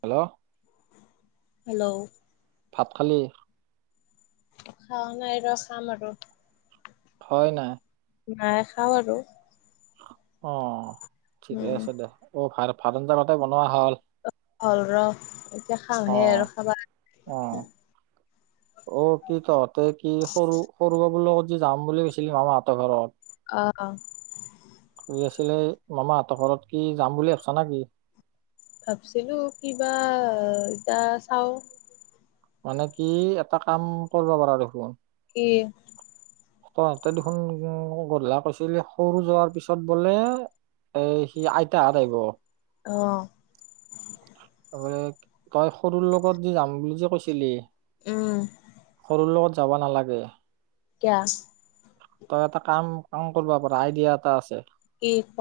Hello hello ভাত খালি- খাৱা নাই ৰ খাম আৰু হয় না। নাই খাওঁ আৰু অ ঠিকে উম আছে দে অ ভাত আঞ্জাতো বনোৱা হল- হল ৰস এতিয়া অ খাওঁহে আৰু খাবা- অ অ কি তহঁতে কি সৰু সৰু বাবুৰ লগত যে যাম বুলি ভাবছিলি মামাহতৰ ঘৰত অ অ কৰি আছিলে মামাহঁতৰ ঘৰত কি যাম বুলি ভাবিছা নে কি? ভাবছিলো কিবা এতিয়া চাও। মানে কি এটা কাম কৰিব পাৰা দেখোন- কি তহতে দেখোন গধলা কৈছিলি সৰু যোৱাৰ পিছত বোলে- এ সি আইতা আহিব- আহ তই তই সৰুৰ লগত যে যাম বুলি যে কৈছিলি। উম তোৰ লগত যাব নালাগে কিয়- তই এটা কাম কাম কৰিব পাৰ আইডিয়া এটা আছে। কি ক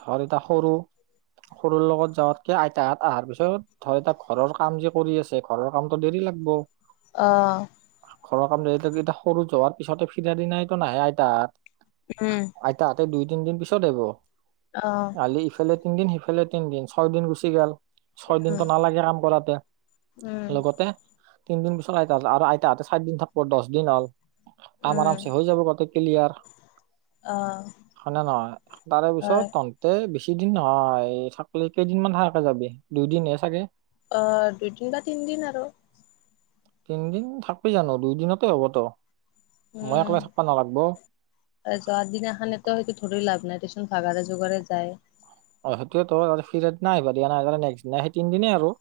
ধৰি ত সৰু সৰুৰ লগত যাৱাতকে আইতাহাত অহাৰ পিছত ধৰ এ ঘৰৰ কাম যে কৰি আছে ঘৰৰ কামটো দেৰি লাগব অহ ঘৰৰ কাম [unintelligible] সৰু যোৱাৰ পিছতে ফিৰাৰ দিনাইটো নাহে আইতাত উম, দুই তিনদিন পিছত আহৈব অ আলি ইফালে তিনদিন সিফালে তিনদিন ছয় দিন গুচি গেল। ছয় দিনটো উম নালাগে কাম কৰাতে উম লগতে। তিনদিন পিছতেই আৰু আইতাহঁতে চাৰিদিন থাকিব দহ দিন হ'ল। কাম উম আৰামছে হৈ যাব বাকী কিলিয়াৰ। অ হয়নে নহয় তাৰে হয় পিছত তহতে তিন দিন নহয় থাকলে কেইদিনমান থাকাকে যাবি দুইদিনহে চাগে। অ দুদিন বা তিনিদিন আৰু। তিনিদিন থাকবি জানোঁ দুই দিনতে হবতো। উম মই একলা থাকবা নালাগব তাৰপিছত যোৱাদিনাখন এতো সেইটো ধৰি লাভ নাই। কিছুমান ভাগাৰে জোগাৰে যায়। অ সেইটোয়ে তো ফিৰিয়ড নাই দিয়া নাইতো নেকচদিনে সেই তিনিদিনে আৰু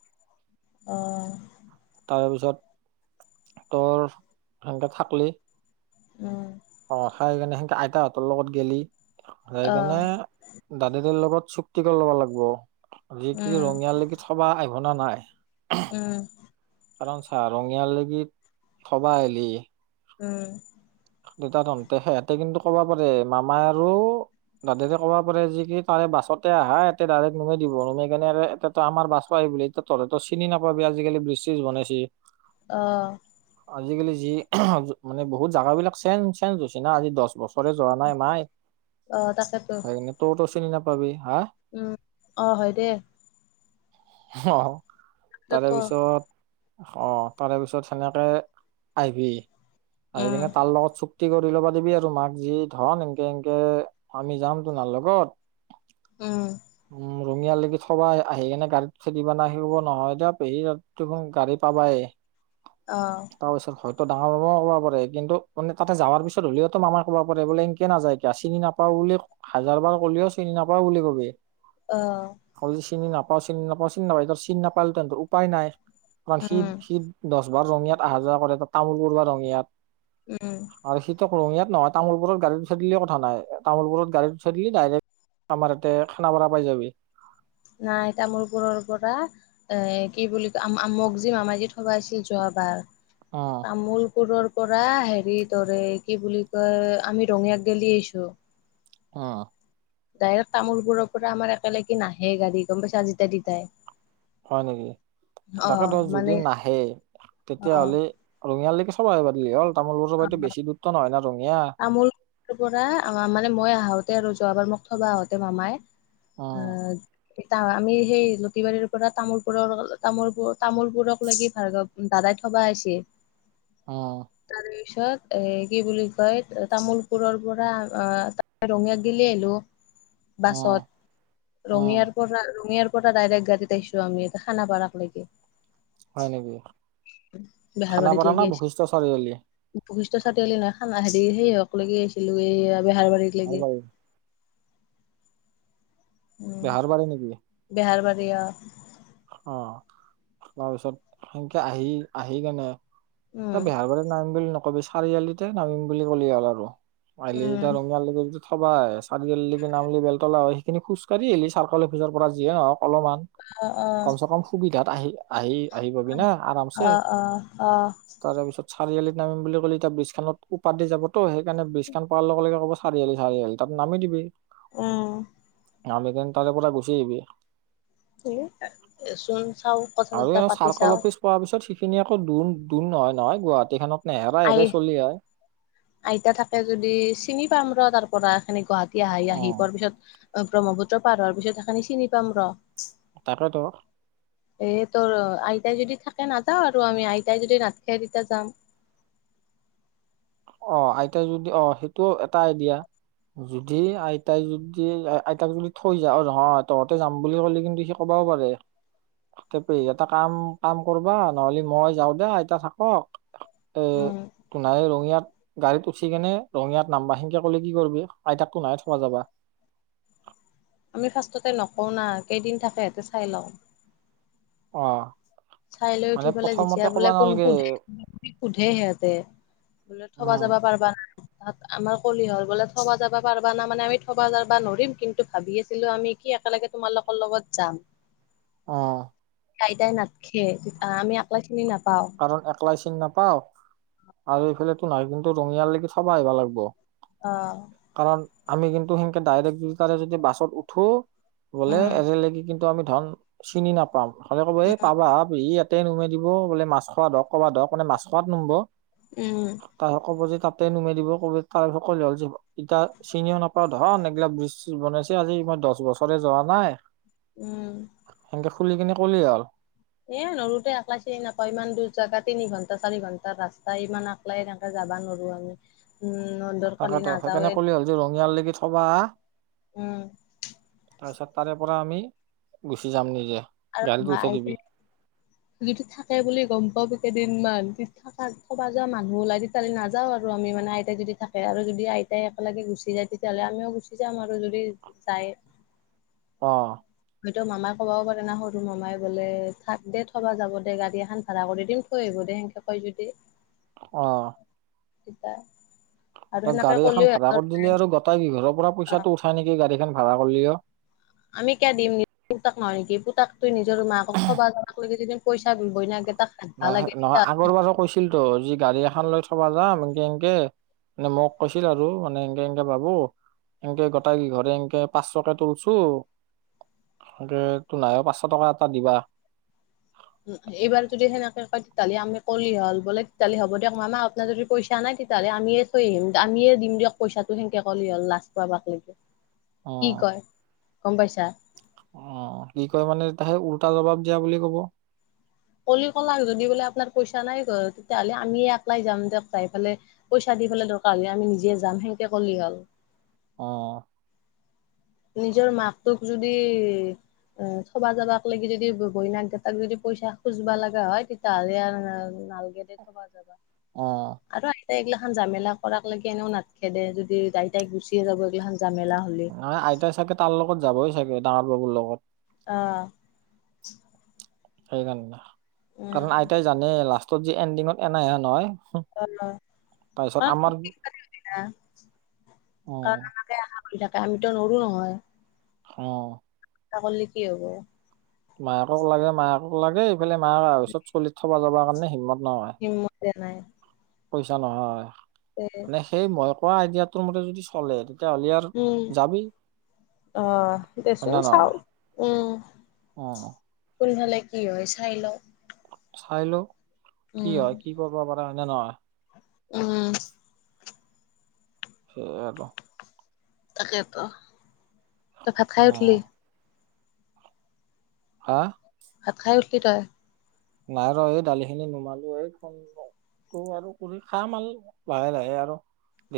অহ তাৰপিছত তোৰ সেনকে থাকলি। উম অ খাই কিনে সেনকে আইতাহঁতৰ লগত গেলি অ যাইকেনে দাদা তাৰ লগত চুক্তি কৰি ল'ব লাগিব আজি কি উম ৰঙিয়ালৈক থব আহিবনে নাইন। উম কাৰণ চা ৰঙিয়াল লৈকি থবা আহিলি উম, দুইটা তহঁতে সিহঁতে কিন্তু ক'ব পাৰে মামা আৰু দাদাতে ক'ব পাৰে যে কি তাৰে বাছতে আহা এতে ডাইৰেক্ট নুমাই দিব নুমাই কিনে [unintelligible] আমাৰ বাছ [unintelligible] বোলে এতিয়া তহঁতেতো চিনি নাপাবি আজিকালি ব্ৰিজ চ‌্ৰিজ বনাইছে। অ', আজিকালি যি, মানে বহুত জাগাবিলাক চেন চেঞ্জ হৈছে না আজি দশ বছৰ তহঁতে যোৱা নাই নহয়, অ', তাকেতো সেইকাৰণে তই তো চিনি নাপাবি, হা? উম, অ, হয় দে। অ', পিছত তাৰে ক? পিছত অ', তাৰে পিছত সেনেকে, আহিবি আহি উম, কিনে তাৰ লগত চুপ তি কৰি ল'বা দিবি আৰু মাক যি ধন এনকে এনকে, আমি যাম তোমাৰ লগত উম, উম, ৰঙিয়া লৈকে থবা আহিকেনে গাড়ী খেতি পান আহিব নহয় এতিয়া পেহী [unintelligible] গাড়ী পাবাই। অ', তাৰপিছত হয় ত' ডাঙৰ মামাও ক'ব পাৰে কিন্তু, মানে তাতে যাৱাৰ পিছত হলেওতো মামাই ক'ব পাৰে বোলে সেনেকে নযায় কিয় চিনি নাপাওঁ বুলি, হাজাৰ বাৰ কলেও চিনি নাপাওঁ বুলি কবি। অ'। [unintelligible] যে চিনি নাপাওঁ চিনি নাপাওঁ চিনি নাপাওঁ চিনি নাপালে তো উপায় নাই। কাৰণ সিত উম, সিত দশ বাৰ ৰঙিয়াত আহা যাৱা কৰে ত' তামোলপুৰৰ পৰা ৰঙিয়াত উম, উম, ৰঙীয়াত নহয় তামুলপুৰত গাড়ীত উঠাই দিলে কথা নাই তামুলপুৰত গাড়ী উঠাই দিলি ডাইৰেক্ট আমাৰ এতে খানাপাৰা পাই যাবি। নাই তামোলপুৰৰ পৰা, এ কি বুলি কয় আম আম মোক যি থবাই আছিল যো বা অ', তামোলপুৰৰ পৰা হেৰি তোৰ এই কি বুলি কয় আমি ৰঙিয়াক গেলি আহিছোঁ। অ', ডাইৰেক্ট তামোলপোৰৰ পৰা আমাৰ একেলগে নাহে গাড়ী গম পাইছা যেতিয়া তেতিয়াই। হয় নেকি, তাকেতো যদি মানে নাহে, অ', তেতিয়াহলে ৰঙিয়ালৈ [unintelligible] হল তামোলপুৰৰ পৰা দি বেছি দূৰত্ব নহয় ন। তামোলপুৰৰ পৰা আহ মানে মই আহোতে আৰু যোৱা বাৰ মোক থবা আহোতে মামাই উম অ', এ আমি সেই লতিবাৰীৰ পৰা তামোলপুৰৰ তামোল তামোলবোৰক লাগি ভ বাই থবা আছে। অ', পিছত এ কি বুলি কয় তামোলপুৰৰ পৰা আহ ৰঙিয়াক গিলি আহিলো। উম বাছত, উম ৰঙিয়াৰ পৰা ৰঙি পৰা ডাইৰেক্ট গাড়ীত আহিছো আমি এতে খানাপাৰাত লৈকে। হয় নেকি, খানাপাৰা না বৈশিষ্ট‌ চাৰিআলি? বশিষ্ট চাৰিআালি নহয় খানা হেৰি সিহক লৈকি আহিছিলো এই বেহাৰবাৰীত লৈকে। বেহাৰবাৰী উম বেহাৰবাৰী নেকি? বেহাৰবাৰী অ', অ', তাৰপিছত সেনকে আহি-আহি কেনে উম তই বেহাৰবাৰীত নামিম বুলি নকবি চাৰিআলিতে নামিম বুলি কলি হ'ল আৰু। আলি এইটা উম ৰঙিয়া লৈ [unintelligible] থবাই চাৰিআলিলৈকে‌ নামলি বেলতলা হয় সেইখিনি খোজকাঢ় আহিলি চাৰ্কোল অফিজৰ পৰা যিয়ে নহওক অলমান। অ অ কমচেকম সুবিধাত আহি আহি আহি পাবি না আৰামছে অ অ অ তাৰেপিছত চাৰিআলিত নামিম বুলি কলে এতিয়া ব্ৰিজখনৰ উপাৰ দি যাবতো সেইকাৰণে ব্ৰিজখান পাৱাৰ লগে লগে কব চাৰিআলি, চাৰিআলি তাত নামি দিবি। উম, আমিনগাঁও তাৰে পৰা গুচি আহিবি, চোন চাও কথা আৰু চথা এনে পাতি চাৰ্কল চাও। অফিচ পোৱাৰ পিছত সেইখিনি আকৌ দূৰ দূৰ নহয় নহয় গুৱাহাটীখনত নেহেৰা আই হেৰাই চলি হয়। আইতা থাকে যদি চিনি পাম ৰ তাৰ পৰা খিনি গুৱাহাটী আহি অ আহি পোৱাৰ পিছত। ব্ৰহ্মপুত্ৰ পাৰ হোৱাৰ পিছত সেইখানি চিনি পাম ৰ। তাকেটো। এ তোৰ আইতাই যদি থাকে নাযাও আৰু আমি আইতাই যদি নাথাকে তেতিয়া যাম। অ আইতাই যদি অ সেইটোও এটা আইডিয়া যদি আইতাই যদি আইতাক যদি থৈ যা তহতে যাম বুলি ক'লে কিন্তু সি ক'ব। কব‌ পাৰে। তথাপি এটা কাম কাম কৰবা নহলে মই যাও দে আইতা থাকক। এ উম তোনাই ৰঙিয়াত। গাড়ীত উঠি কেনে ৰঙিয়াত নামবা সেনকে কলে কি কৰিবি আইতাকো নাই থকা যাবা। [inaudible] আমি ফাৰ্ষ্টতে নকওঁ না কেইদিন থাকেহেঁতে চাই লওঁ। অ চাই লৈ উঠি মানে পেলাই যেতিয়া প্ৰথমতে বোলে ক'বা কোন নালগে সোধে সোধে সিহঁতে। বোলে থবা উম যাবা পাৰবা নাই? তাত আমাৰ কলিহৰ বোলে থবা যাবা পাৰিবা না মানে আমি থবা যাবা নোৱাৰৰিম কিন্তু ভাবি আছিলো আমি কি একেলগে তোমালোকৰ লগত যাম। আহ আইতাই নাথখে আমি আকলা খিনি নথ কাৰণ একলাই চিন নাপাওঁ আৰু এইফালে। নাই কিন্তু ৰঙিয়াল লৈকে থবাই আহিব লাগব। অ কাৰণ আমি কিন্তু সেনকে ডাইৰেক্ট দুটাৰে যদি বাছত উঠো বোলে উম এজগি কিন্তু ধ চিনি নাপাও ধনে ক'ব এই পাবা ইয়াতে নমাই দিব মা। খোৱা হক কবাত ধক মানে মাছ খোৱাত নমব উম কব যে। তাতে নুমাই দিব ক'ব তাৰি সকল হ'ল যে এতিয়া চিনিও নাপাও ধৰা নগিলা ব্ৰিজ বনাইছে আজি ত মই দহ বছৰে যোৱা নাই। উম। কুলি কিননে কলিয় হ'ল। এ নৰুতে আকলা চিনি নাপাওঁ ইমান দূৰ জাগা তিনি ঘণ্টা চাৰি ঘণ্টা ৰাস্তা ইমান আকলাই এনেকে য নোৱাৰো আমি উ তাকেতো সেইকাৰণে কলে হ'ল যে ৰঙিয়াল লকি থবা উম তাৰপিছত তাৰে পৰা আমি গুচি যাম নিজে। আৰু গাড়ীটো ম উঠাই আই দিবি যিটো থাকে বুলি গম পোৱা কেইদিনমান থ খবা যোৱা মানুহ ওলাই তেতিয়াহ'লে নাযাও আৰু আমি মানে আইতাই যদি থাকে আৰু যদি আই ই একেলগে গুচি যায় তেতিয়াহ'লে আমিও গুচি যাম আৰু যদি যায়। [inaudible] সটো মামাই ক'বও পাৰে না সৰু মামাই বোলে থাক দে থব যাব দে গাড় এখন ভাড়া কৰি দিম থৈ আহিব দে সেকে পাই যতি আহ। থিতা। ত গাড়ী এখন ভাড়া কৰি দিলি আৰু গতাই কি ঘৰৰ পৰা পইচাো উথা নেকি গাড়ী এখন ভাৰা কৰিলি অ আমি কিয় দিম নি ত ন। তাক তই নিজৰ মাকক থবা যাবৈকে যদি পইচা বিবই নাগে। নহ নহয় আগৰ বাৰো কৈছিল তো যি গাড়ী এখন লৈ থবা যাম এনকে এনকে মানে মোক কৈছিল আৰু মানে এনকে এনকে ভাবো। এনকে গোটাইঘৰে এনকে পাঁচশকে তলছো তো নাই পাঁচশ টকা এটা দিবা। উ এইবাৰ যদি সেনেকে কয় তেতিয়াহ'লে আমি কল হল বোলে তেতিয়াহলে হব দিয়ক মামা আপোনাৰ যদি পইচা নাই তেতিয়াহ'লে আমিয়ে থৈ আহিম আমিয়ে দিম দিয়ক পইচাটো সেনেকে ক'লে হ'ল লাচ পোৱা ভাগ লাগে। অ কি কয় গম পাইছা? অ কি কয় মানে সেই উওল্টা জবাব দিয়া বুলি কব। কলি কলাক যদি বোলে আপোনাৰ পইচা ইচা নাই ঘ তেতিাহ'লে আমি এপ্লাই যামাই পেলে পইচা দি পেলাই দৰকাৰ হ' আমি নিজে যাম সেকে বলি হল আহ নিজৰ মাক তোক যদি এ থবা যাবাক লাগি যদি গৈনাক গটাক যদি পইচা খুজবা লগা হয় তেতিয়াহ'লে নাল গেট থবা যাবা আহ। ত এইগাান জামেলাক লৈকে এনেও নাত খেদে যদি তাই তাইক গুচিয়ে যাব এইগিলাখান জামেলা হ'লে ম আইতাই চাগে তাৰ লগত যাবই চাগে ডাঙৰ বাবুৰ লগত অ। সেইকাৰণ উম কাৰণ আইতাই জানে লাষ্টত যি এণ্ডিঙত এনাই হে নহয়। আহ তাৰপিছত আমাৰ অ [unintelligible] আতো নৰো নহয় অ তাকলে কি হ'ব। মায়াকক লাগে মায়ক লাগে এইফালে মা ওছত চলিত থবা যাব কাৰণে হিমত হিমমদ এ নাই পইছা নহয় মানে সেই মই কোৱা আইডিয়াটোৰ মতে যদি চলে। তেতিযা হ'লি আৰু যাবি আহ হয় দেচোন নে চাও নহয় উম। অ কোন হাললে কি হয় চাই লওঁ। চাই লো কি উম হয় কি কৰিব পাৰে হয়নে নহয়? উম। সেই তাকে তো তই ভাত খাই অ উঠিলি হা ভাত খাই উঠিল তই? নাই ৰ এই দালিখিনি নুমালো এই খ ত আৰু কৰি খ মাল লাহে লাহে আৰু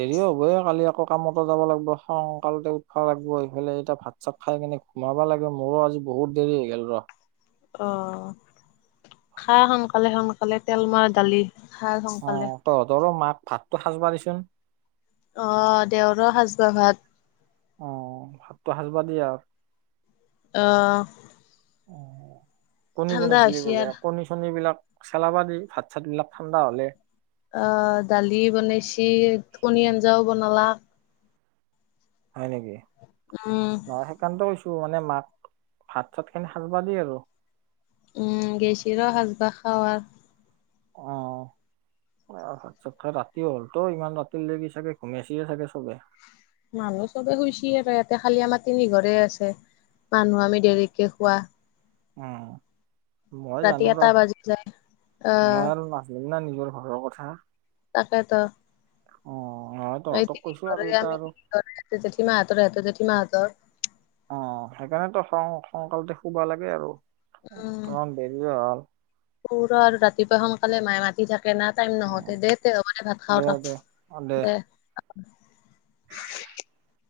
দেৰিয়ও হ'বহ কালি আকৌ কামত যাব লাগিব সংকালতে উঠবাব লাগিব এইফালে এতিয়া ভাত চাত খাই কিনে সোমাবা লাগে মোৰো আজি বহুত দেৰি হৈ গল ৰ অ খা সোনকালে সোনকালে তেল মৰা দালি খা অ সোনকালে তহঁতৰো মাক ভাতটো সাজ পাৰিচোন আহ দেওৰ সাজবাৰ ভাত আহ ভাতটো সাজব দিয়ে আৰু আহ আৰু কণী বনাইছিলি হৈছি বোলে আৰ কণী চণী বিলাক চেলাবা দি ভাত চাত বিলাক ঠাণ্ডা হলে আহ দালি বনাইছ থণী আঞ্জাও বনালাক হয় নেকি উম নহ সেইকাৰণটো টো মানে মাক ভাত চাত খিনি সাজ ব দিয় আৰু উম গেছিৰো সাজবাহ খওঁ আৰু আহ অ চত ৰাতিয়ও হ'লতো ইমান ৰাতি লগি চাগে ঘুমাই আছিয়ে চাগে চবে মানুহ চবে শুইচিয়ে আৰু ইয়াতে খালিয়া মাটি নিঘৰে আছে মানুহ আমি দেৰিকে খোৱা উ মই জানো এটা ৰ বাজি যায় আহ মই আৰু নাজিম ন নেকি মোৰ ঘৰৰ কথা তাকেতো অ নহয় ঘ তহঁতক কৈছো আৰু এতিয়া আমি আৰু ঘ তেঠি মই হাত ৰাো তেঠি ম হাতৰ [unintelligible] অ সেইকাৰণেতো সকালতে শুবা লাগে আৰু তোমাৰ দেৰিয়ে হল। শুৰ আৰু ৰাতিপুৱা সোনকালে মায়ে মাতি থাকে কেনা টাইম অ নহওঁতে দে দেবে ভাত দে খাওঁ ৰ দে অ দে [unintelligible]